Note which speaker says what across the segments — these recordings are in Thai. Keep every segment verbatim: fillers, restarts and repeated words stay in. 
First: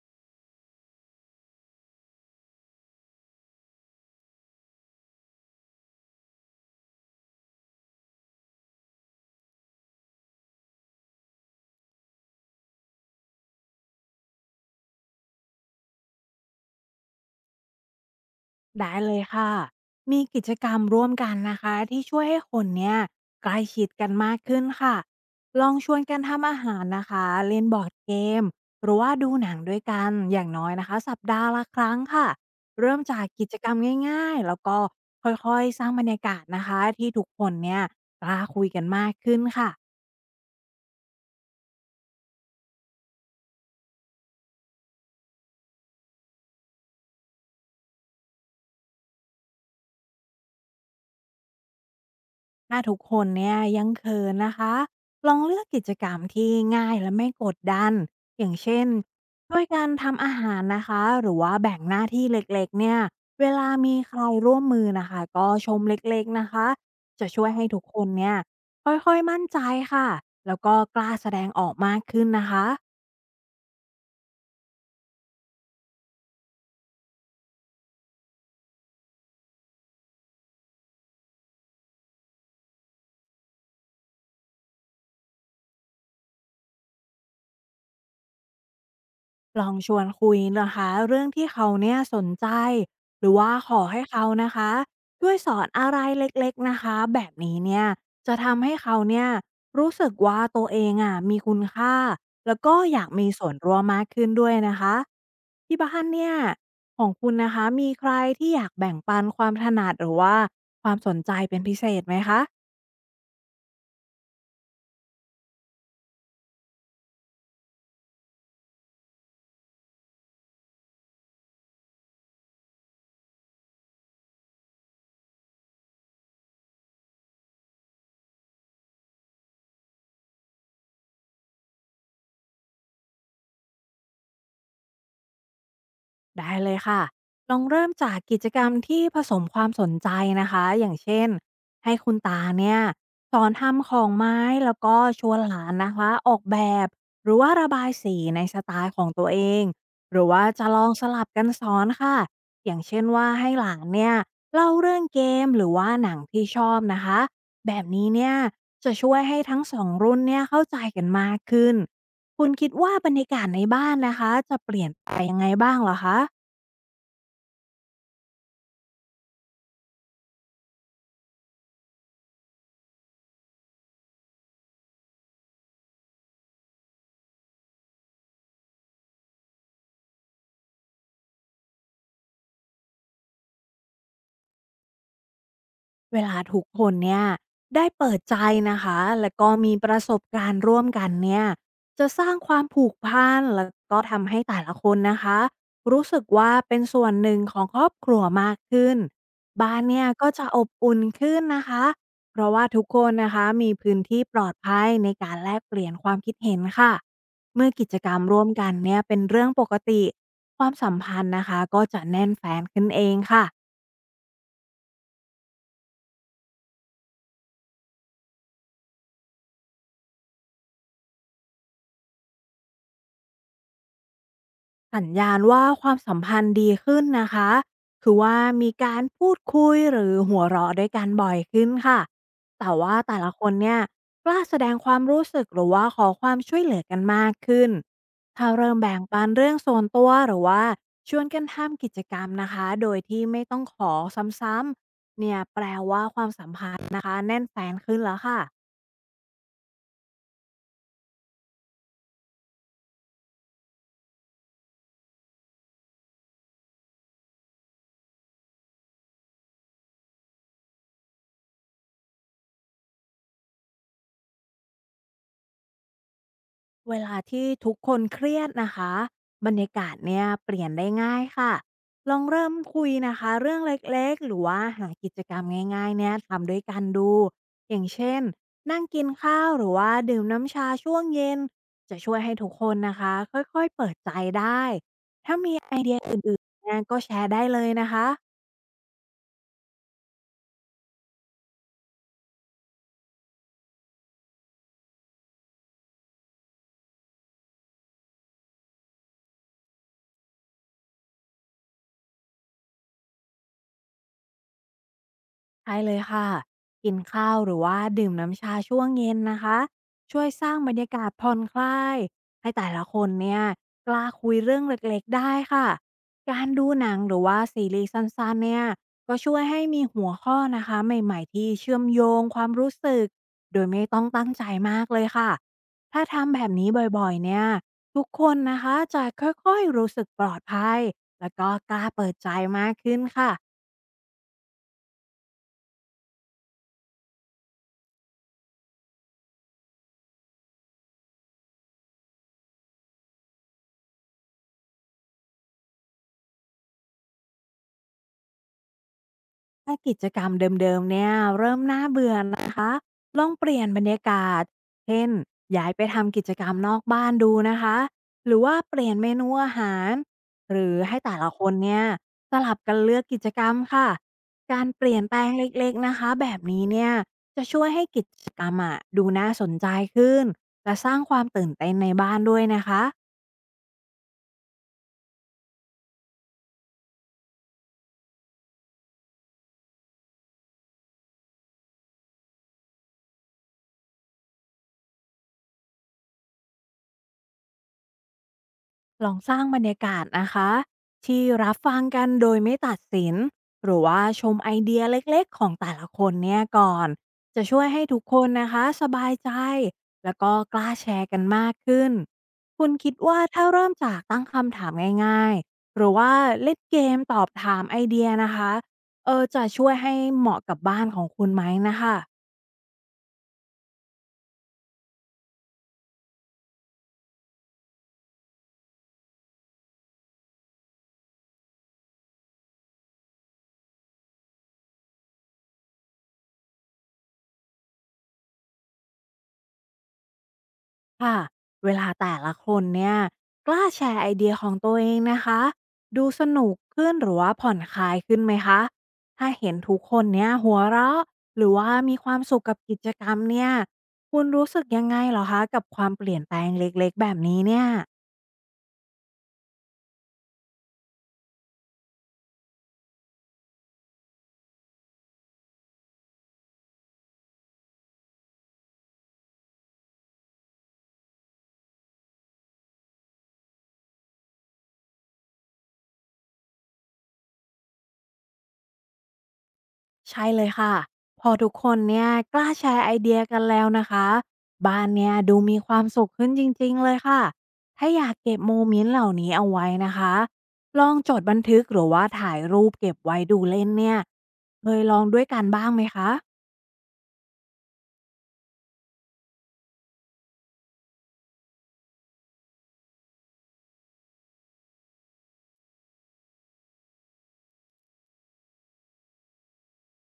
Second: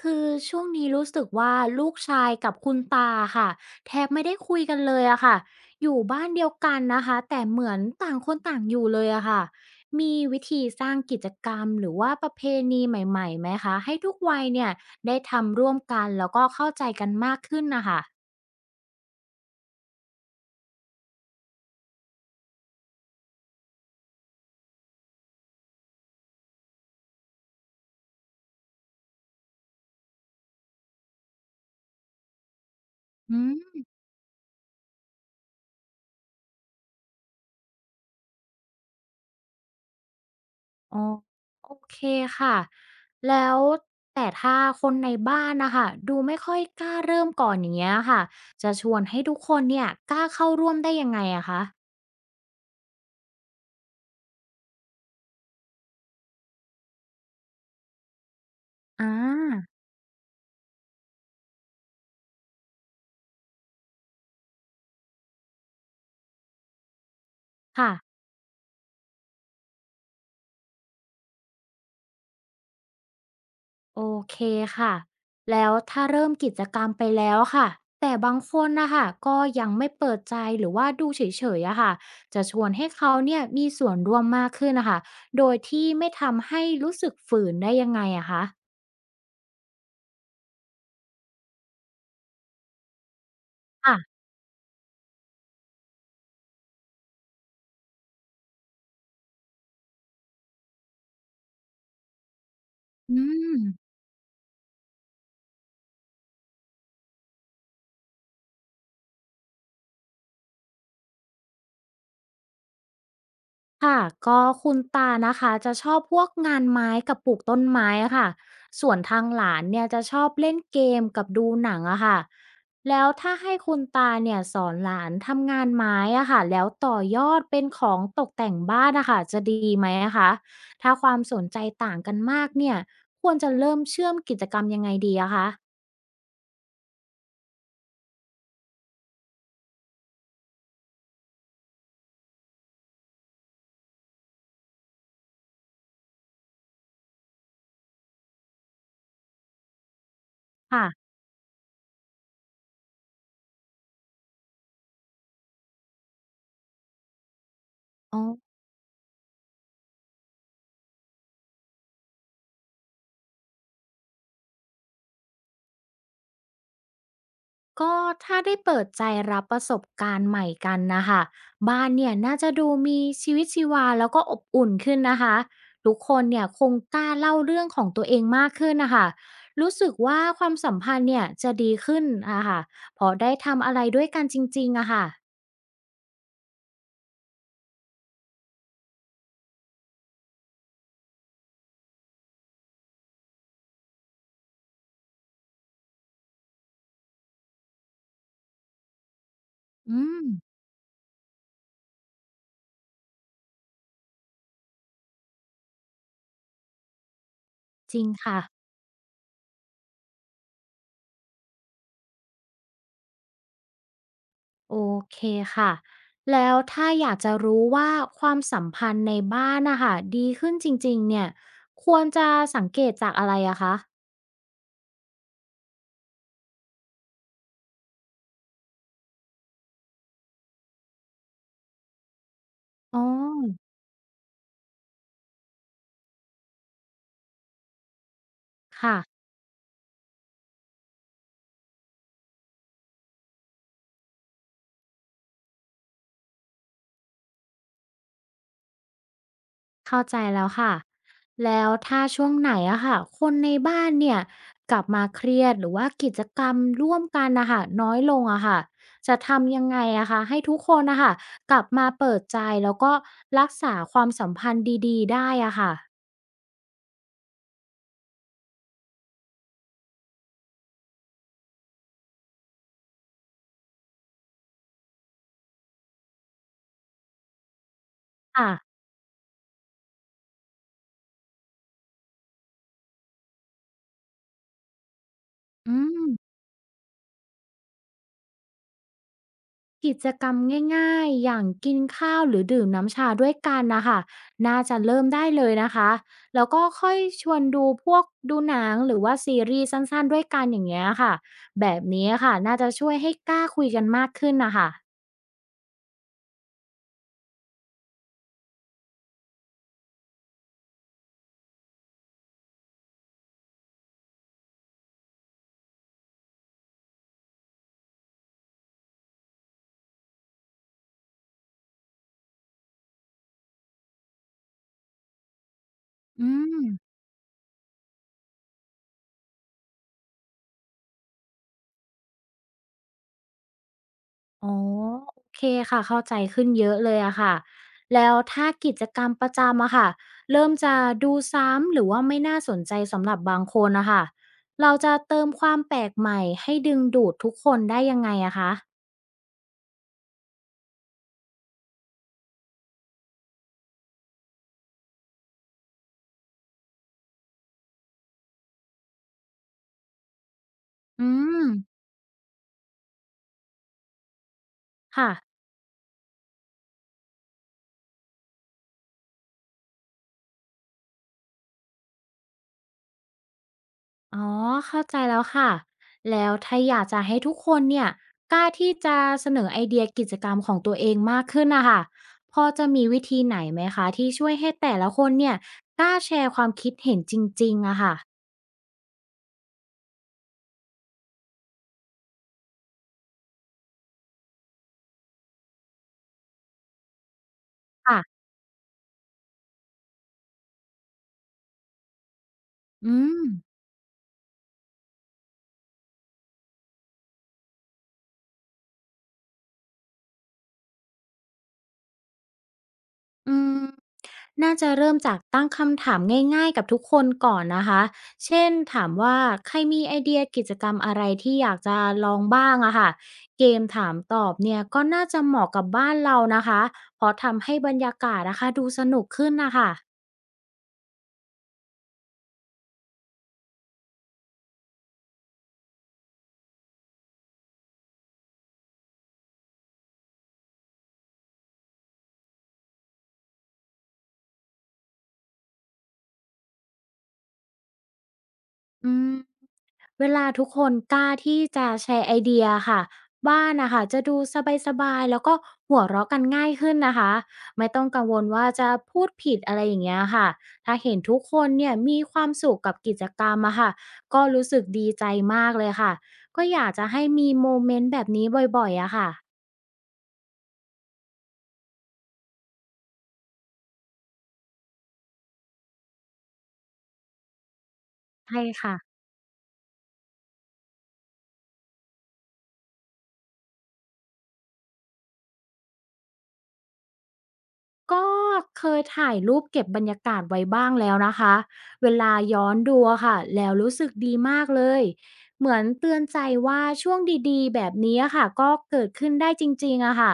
Speaker 1: คือช่วงนี้รู้สึกว่าลูกชายกับคุณตาค่ะแทบไม่ได้คุยกันเลยอะค่ะอยู่บ้านเดียวกันนะคะแต่เหมือนต่างคนต่างอยู่เลยอะค่ะมีวิธีสร้างกิจกรรมหรือว่าประเพณีใหม่ๆไหมคะให้ทุกวัยเนี่ยได้ทำร่วมกันแล้วก็เข้าใจกันมากขึ้นนะคะ
Speaker 2: ได้เลยค่ะ มีกิจกรรมร่วมกันนะคะที่ช่วยให้คนเนี่ยใกล้ชิดกันมากขึ้นค่ะลองชวนกันทำอาหารนะคะเล่นบอร์ดเกมหรือว่าดูหนังด้วยกันอย่างน้อยนะคะสัปดาห์ละครั้งค่ะเริ่มจาก
Speaker 1: อื
Speaker 2: กิจกรรม
Speaker 1: ม
Speaker 2: ง่ายๆแล้วก็ค่อยๆสร้างบรรยากาศนะคะที่ทุกคนเนี่ยกล้าคุยกันมากขึ้นค่ะ
Speaker 1: อ๋อโอเคค่ะแล้วแต่ถ้าคนในบ้านนะคะดูไม่ค่อยกล้าเริ่มก่อนอย่างเงี้ยค่ะจะชวนให้ทุกคนเนี่ยกล้าเข้าร่วมได้ยังไงอะคะ
Speaker 2: ถ้าทุกคนเนี่ยยังเขินนะคะลองเลือกกิจกรรมที่ง่ายและไม่กดดันอย่างเช่น
Speaker 1: อา
Speaker 2: ด้วยกันทำอาหารนะคะหรือว่าแบ่งหน้าที่เล็กๆเนี่ยเวลามีใครร่วมมือนะคะก็ชมเล็กๆนะคะจะช่วยให้ทุก
Speaker 1: ค่ะ
Speaker 2: คนเนี่ยค่อยๆมั่นใจค่ะแล้วก็กล้าแสดงออกมากขึ้นนะคะ
Speaker 1: โอเคค่ะแล้วถ้าเริ่มกิจกรรมไปแล้วค่ะแต่บางคนนะคะก็ยังไม่เปิดใจหรือว่าดูเฉยๆอะค่ะจะชวนให้เขาเนี่ยมีส่วนร่วมมากขึ้นนะคะโดยที่ไม่ทำให้รู้สึกฝืนได้ยังไงอะคะ
Speaker 2: ลองชวนคุยนะคะเรื่องที่เขาเนี่ยสนใจหรือว่าขอ
Speaker 1: ค่ะ
Speaker 2: ให้เขานะคะช่วยสอนอะไรเล็กๆนะคะแบบนี้เนี่ยจะทำให้เขาเนี่ยรู้สึกว่าตัวเองอ่ะมีคุณค่าแล้วก็อยาก
Speaker 1: อื
Speaker 2: มีส่วน
Speaker 1: ม
Speaker 2: ร่วมมากขึ้นด้วยนะคะที่บ้านเนี่ยของคุณนะคะมีใครที่อยากแบ่งปันความถนัดหรือว่าความสนใจเป็นพิเศษไหมคะ
Speaker 1: ค่ะก็คุณตานะคะจะชอบพวกงานไม้กับปลูกต้นไม้อะค่ะส่วนทางหลานเนี่ยจะชอบเล่นเกมกับดูหนังอะค่ะแล้วถ้าให้คุณตาเนี่ยสอนหลานทำงานไม้อะค่ะแล้วต่อยอดเป็นของตกแต่งบ้านอะค่ะจะดีไหมอะคะถ้าความสนใจต่างกันมากเนี่ยควรจะเริ่มเชื่อมกิจกรรมยังไงดีอะคะ
Speaker 2: ได้เลยค่ะ ลองเริ่มจากกิจกรรมที่ผสมความสนใจนะคะ อย่างเช่น ให้คุณตาเนี่ยสอนทำของไม้แล้วก็ชวนหลานนะคะออกแบบหรือว่าระบายสีในสไตล์ของตัวเองหรือว่าจะลองส
Speaker 1: ค่ะ
Speaker 2: ลับกันสอนค่ะ อย่างเช่นว่าให้หลานเนี่ยเล่าเรื่องเกมหรือว่าหนังที่ชอบนะคะ แบบนี้
Speaker 1: อ๋อ
Speaker 2: เนี่ยจะช่วยให้ทั้งสองรุ่นเนี่ยเข้าใจกันมากขึ้นคุณคิดว่าบรรยากาศในบ้านนะคะจะเปลี่ยนไปยังไงบ้างเหรอคะ
Speaker 1: ก็ถ้าได้เปิดใจรับประสบการณ์ใหม่กันนะคะบ้านเนี่ยน่าจะดูมีชีวิตชีวาแล้วก็อบอุ่นขึ้นนะคะทุกคนเนี่ยคงกล้าเล่าเรื่องของตัวเองมากขึ้นนะคะรู้สึกว่าความสัมพันธ์เนี่ยจะดีขึ้นอะค่ะเพอได้ทำอะไรด้วยกันจริงๆอะค่ะ
Speaker 2: เวลาทุกคนเนี่ยได้เปิดใจนะคะแล้วก็มีประสบการณ์ร่วมกันเนี่ยจะสร้างความผูกพันแล้วก็ทำให้แต่ละคนนะคะรู้สึกว่าเป็นส่วนหนึ่งของครอบครัวมากขึ้นบ้าน
Speaker 1: อื
Speaker 2: เนี่ย
Speaker 1: ม
Speaker 2: ก็จะอบอุ่นขึ้นนะคะเพราะว่าทุกคนนะคะมีพื้นที่ปลอดภัยในการแลกเปลี่ยนความคิดเห็นค่ะเมื่อกิจ
Speaker 1: จริ
Speaker 2: ก
Speaker 1: ง
Speaker 2: รรม
Speaker 1: ค่ะ
Speaker 2: ร่วมกันเนี่ยเป็นเรื่องปกติความสัมพันธ์นะคะก็จะแน่นแฟนขึ้นเองค่ะ
Speaker 1: โอเคค่ะแล้วถ้าอยากจะรู้ว่าความสัมพันธ์ในบ้านนะคะดีขึ้นจริงๆเนี่ยควรจะสังเกตจากอะไรอะคะ
Speaker 2: สัญญาณว่าความสัมพันธ์ดีขึ้นนะคะคือว่ามีการพูดคุยหรือหัวเราะด้วยกันบ่อยขึ้นค่ะแต่ว่า
Speaker 1: อ๋อ
Speaker 2: แต่ละคนเนี่ยกล้าแสดงความรู้สึกหรือว่าขอความช่วยเหลือกันมากขึ้นถ้าเริ่มแบ่
Speaker 1: ค่ะ
Speaker 2: งปันเรื่องส่วนตัวหรือว่าชวนกันทำกิจกรรมนะคะโดยที่ไม่ต้องขอซ้ำๆเนี่ยแปลว่าความสัมพันธ์นะคะแน่นแฟนขึ้นแล้วค่ะ
Speaker 1: เข้าใจแล้วค่ะแล้วถ้าช่วงไหนอะค่ะคนในบ้านเนี่ยกลับมาเครียดหรือว่ากิจกรรมร่วมกันนะคะน้อยลงอะค่ะจะทำยังไงอะคะให้ทุกคนนะคะกลับมาเปิดใจแล้วก็รักษาความสัมพันธ์ดีๆได้อะค่ะ
Speaker 2: เวลาที่ทุกคนเครียดนะคะบรรยากาศเนี่ยเปลี่ยนได้ง่ายค่ะลองเริ่มคุยนะคะเรื่องเล็กๆหรือว่าหากิจกรรมง่ายๆเนี่ยทำด้วยกันดูอย่างเช่น
Speaker 1: ค่ะ
Speaker 2: นั่งกินข้าวหรือว่าดื่มน้ำชาช่วงเย็นจะช่วยให้ทุกคนนะคะค่อยๆเปิดใจได้ถ้ามี
Speaker 1: อื
Speaker 2: ไอเดีย
Speaker 1: ม
Speaker 2: อื่นๆเนี่ยก็แชร์ได้เลยนะคะ
Speaker 1: กิจกรรมง่ายๆอย่างกินข้าวหรือดื่มน้ำชาด้วยกันนะคะน่าจะเริ่มได้เลยนะคะแล้วก็ค่อยชวนดูพวกดูหนังหรือว่าซีรีส์สั้นๆด้วยกันอย่างเงี้ยค่ะแบบนี้ค่ะน่าจะช่วยให้กล้าคุยกันมากขึ้นนะคะ
Speaker 2: ใช่เลยค่ะกินข้าวหรือว่าดื่มน้ำชาช่วงเย็นนะคะช่วยสร้างบรรยากาศผ่อนคลายให้แต่ละคนเนี่ยกล้าคุยเรื่องเล็กๆได้ค่ะการดูหนังหรือว่าซีรีส์สั้นๆเนี่ยก็ช่วยให้มีหัวข้อนะคะใหม่ๆที่เชื่อมโยงความรู้สึกโดยไม่ต้องตั้งใจมากเลยค่ะถ้า
Speaker 1: อื
Speaker 2: ทำแบบ
Speaker 1: ม
Speaker 2: นี้บ่อยๆเนี่ยทุกคนนะคะจะค่อยๆรู้สึกปลอดภัยแล้วก็กล้าเปิดใจมากขึ้นค่ะ
Speaker 1: อ๋อโอเคค่ะเข้าใจขึ้นเยอะเลยอะค่ะแล้วถ้ากิจกรรมประจำอะค่ะเริ่มจะดูซ้ำหรือว่าไม่น่าสนใจสำหรับบางคนอะค่ะเราจะเติมความแปลกใหม่ให้ดึงดูดทุกคนได้ยังไงอะคะ
Speaker 2: ถ้ากิจกรรมเดิมๆเนี่ยเริ่มน่าเบื่อนะคะลองเปลี่ยนบรรยากาศเช่นย้ายไปทำกิจกรรมนอกบ้านดูนะคะหรือว่าเปลี่ยนเมนูอาหารหรือให้
Speaker 1: อื
Speaker 2: แต่ละค
Speaker 1: ม
Speaker 2: นเนี่ยสลับกันเลือกกิจกรรมค่ะการเปลี่ยน
Speaker 1: ค่ะ
Speaker 2: แปลงเล็กๆนะคะแบบนี้เนี่ยจะช่วยให้กิจกรรมอะดูน่าสนใจขึ้นและสร้างความตื่นเต้นในบ้านด้วยนะคะ
Speaker 1: อ๋อเข้าใจแล้วค่ะแล้วถ้าอยากจะให้ทุกคนเนี่ยกล้าที่จะเสนอไอเดียกิจกรรมของตัวเองมากขึ้นนะค่ะพอจะมีวิธีไหนไหมคะที่ช่วยให้แต่ละคนเนี่ยกล้าแชร์ความคิดอะค่ะ
Speaker 2: ลองสร้างบรรยากาศนะคะที่รับฟังกันโดยไม่ตัดสินหรือว่าชมไอเดียเล็กๆของแต่ละคนเนี่ยก่อนจะช่วยให้
Speaker 1: ค่ะ
Speaker 2: ทุกคนนะคะสบายใจแล้วก็กล้าแชร์กันมากขึ้นคุณคิด
Speaker 1: อืม
Speaker 2: ว่าถ้าเริ่มจากตั้งคำถามง่ายๆหรือว่าเล่นเกมตอบถามไอเดียนะคะเออจะช่วยให้เหมาะกับบ้านของคุณไหมนะคะ
Speaker 1: อืมน่าจะเริ่มจากตั้งคำถามง่ายๆกับทุกคนก่อนนะคะ เช่นถามว่าใครมีไอเดียกิจกรรมอะไรที่อยากจะลองบ้างอะค่ะเกมถามตอบเนี่ยก็น่าจะเหมาะกับบ้านเรานะคะเพราะทำให้บรรยากาศนะคะดูสนุกขึ้นนะคะ
Speaker 2: ค่ะเวลาแต่ละคนเนี่ยกล้าแชร์ไอเดียของตัวเองนะคะดูสนุกขึ้นหรือว่าผ่อนคลายขึ้นไหมคะถ้าเห็นทุกคนเนี่ยหัวเราะหรือว่ามีความสุขกับกิจกรรมเนี่ยคุณรู้สึกยังไงเหรอคะกับความเปลี่ยนแปลงเล็กๆแบบนี้เนี่ย
Speaker 1: อืมเวลาทุกคนกล้าที่จะแชร์ไอเดียค่ะบ้านนะคะจะดูสบายๆแล้วก็หัวเราะกันง่ายขึ้นนะคะไม่ต้องกังวลว่าจะพูดผิดอะไรอย่างเงี้ยค่ะถ้าเห็นทุกคนเนี่ยมีความสุขกับกิจกรรมอะค่ะก็รู้สึกดีใจมากเลยค่ะก็อยากจะให้มีโมเมนต์แบบนี้บ่อยๆอะค่ะ
Speaker 2: ใช่เลยค่ะพอทุกคนเนี่ยกล้าแชร์ไอเดียกันแล้วนะคะบ้านเนี่ยดูมีความสุขขึ้นจริงๆเลยค่ะถ้าอยากเก็บ
Speaker 1: ใช่
Speaker 2: โมเม
Speaker 1: ค่ะ
Speaker 2: นต์เหล่านี้เอาไว้นะคะลองจดบันทึกหรือว่าถ่ายรูปเก็บไว้ดูเล่นเนี่ยเคยลองด้วยกันบ้างไหมคะ
Speaker 1: ก็เคยถ่ายรูปเก็บบรรยากาศไว้บ้างแล้วนะคะ เวลาย้อนดูอะค่ะ แล้วรู้สึกดีมากเลย เหมือนเตือนใจว่าช่วงดีๆแบบนี้อะค่ะก็เกิดขึ้นได้จริงๆอะค่ะ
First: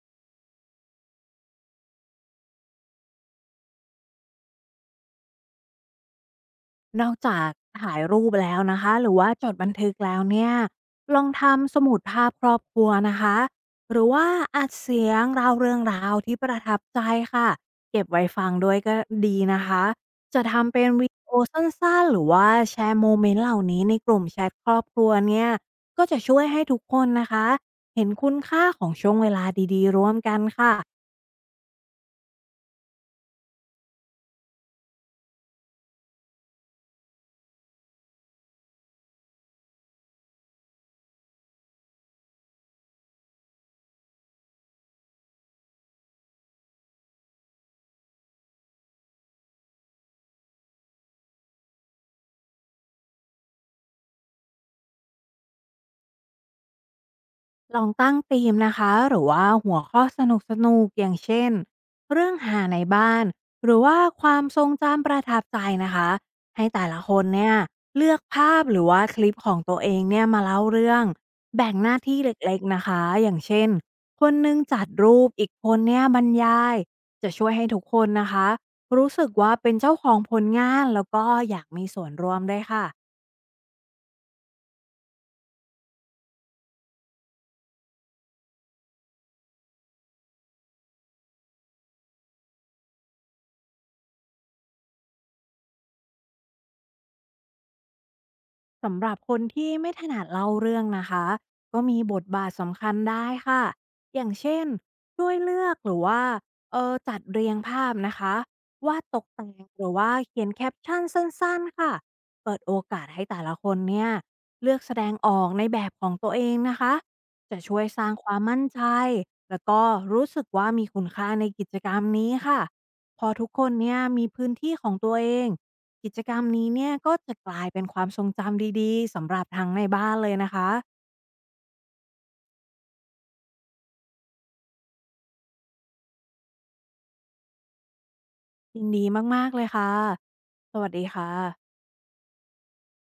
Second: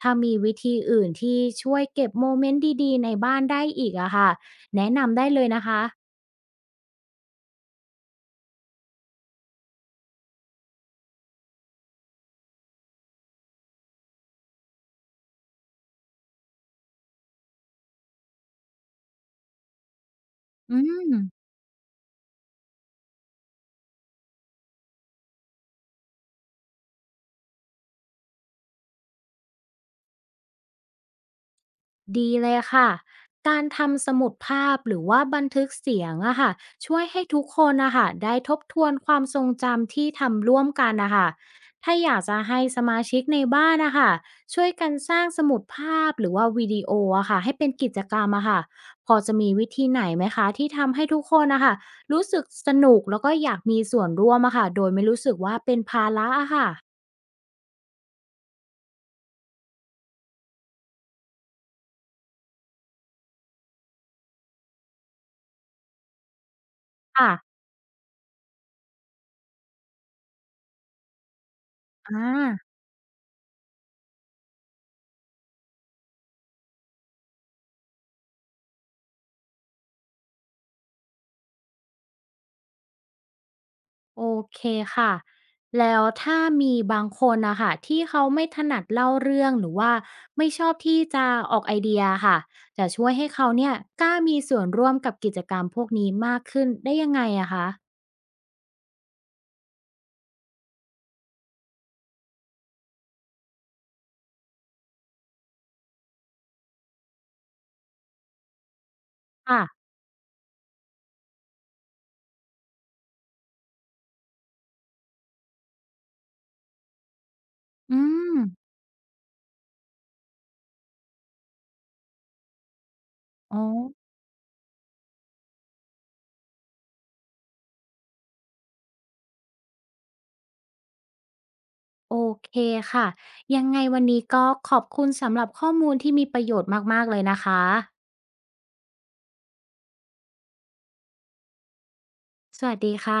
Speaker 1: ถ้ามีวิธีอื่นที่ช่วยเก็บโมเมนต์ดีๆในบ้านได้อีกอะค่ะแนะนำได้เลยนะคะ
Speaker 2: นอกจากถ่ายรูปแล้วนะคะหรือว่าจดบันทึกแล้วเนี่ยลองทำสมุดภาพครอบครัวนะคะหรือว่าอัดเสียงราวเรื่องราวที่ประทับใจค่ะเก็บไว้ฟังด้วยก็ดีนะคะจะทำ
Speaker 1: อื
Speaker 2: เป็นวิดีโอ
Speaker 1: ม
Speaker 2: สั้นๆหรือว่าแชร์โมเมนต์เหล่านี้ในกลุ่มแชทครอบครัวเนี่ยก็จะช่วยให้ทุกคนนะคะเห็นคุณค่าของช่วงเวลาดีๆร่วมกันค่ะ
Speaker 1: ดีเลยค่ะการทำสมุดภาพหรือว่าบันทึกเสียงอะค่ะช่วยให้ทุกคนอะค่ะได้ทบทวนความทรงจำที่ทำร่วมกันนะคะถ้าอยากจะให้สมาชิกในบ้านนะคะช่วยกันสร้างสมุดภาพหรือว่าวิดีโออะค่ะให้เป็นกิจกรรมอะค่ะพอจะมีวิธีไหนไหมคะที่ทำให้ทุกคนนะคะรู้สึกสนุกแล้วก็อยากมีส่วนร่วมอะค่ะโดยไม่รู้สึกว่าเป็นภาระอะค่ะ
Speaker 2: ลองตั้งธีมนะคะหรือว่าหัวข้อสนุกสนุกอย่างเช่นเรื่องหาในบ้านหรือว่าความทรงจำประทับใจนะคะให้แต่ละคน
Speaker 1: ค่ะ
Speaker 2: เนี่ยเลือกภาพหรือว่าคลิปของตัวเองเนี่ยมาเล่าเรื่องแบ่งหน้าที่
Speaker 1: อ่า
Speaker 2: เล็กๆนะคะอย่างเช่นคนหนึงจัดรูปอีกคนเนี่ยบรรยายจะช่วยให้ทุกคนนะคะรู้สึกว่าเป็นเจ้าของผลงานแล้วก็อยากมีส่วนร่วมด้วยค่ะ
Speaker 1: โอเคค่ะแล้วถ้ามีบางคนนะคะที่เขาไม่ถนัดเล่าเรื่องหรือว่าไม่ชอบที่จะออกไอเดียค่ะจะช่วยให้เขาเนี่ยกล้ามีส่วนร่วมกับกิจกรรมพวกนี้มากขึ้นได้ยังไงอะคะ
Speaker 2: สำหรับคนที่ไม่ถนัดเล่าเรื่องนะคะก็มีบทบาทสำคัญได้ค่ะอย่างเช่นช่วยเลือกหรือว่าเออจัดเรียงภาพนะคะวาดตกแต่ง
Speaker 1: ค่ะ
Speaker 2: หรือว่าเขียนแคปชั่นสั้นๆค่ะเปิดโอกาสให้แต่ละคนเนี่ยเลือกแสดงออกในแบบของตัวเองนะคะจะช่วย
Speaker 1: อื
Speaker 2: สร้างควา
Speaker 1: ม
Speaker 2: มมั่นใจแล้วก็รู้สึกว่ามีคุณค่าในกิจกรรมนี้ค่ะพอทุก
Speaker 1: อ๋อ
Speaker 2: คนเนี่ยมีพื้นที่ของตัวเอง กิจกรรมนี้เนี่ยก็จะกลายเป็นความทรงจำดีๆสำหรับทั้งในบ้านเลยนะคะ
Speaker 1: โอเคค่ะยังไงวันนี้ก็ขอบคุณสำหรับข้อมูลที่มีประโยชน์มากๆเลยนะคะ
Speaker 2: ยินดีมากๆเลยค่ะสวัสดีค่ะ
Speaker 1: สวัสดีค่ะ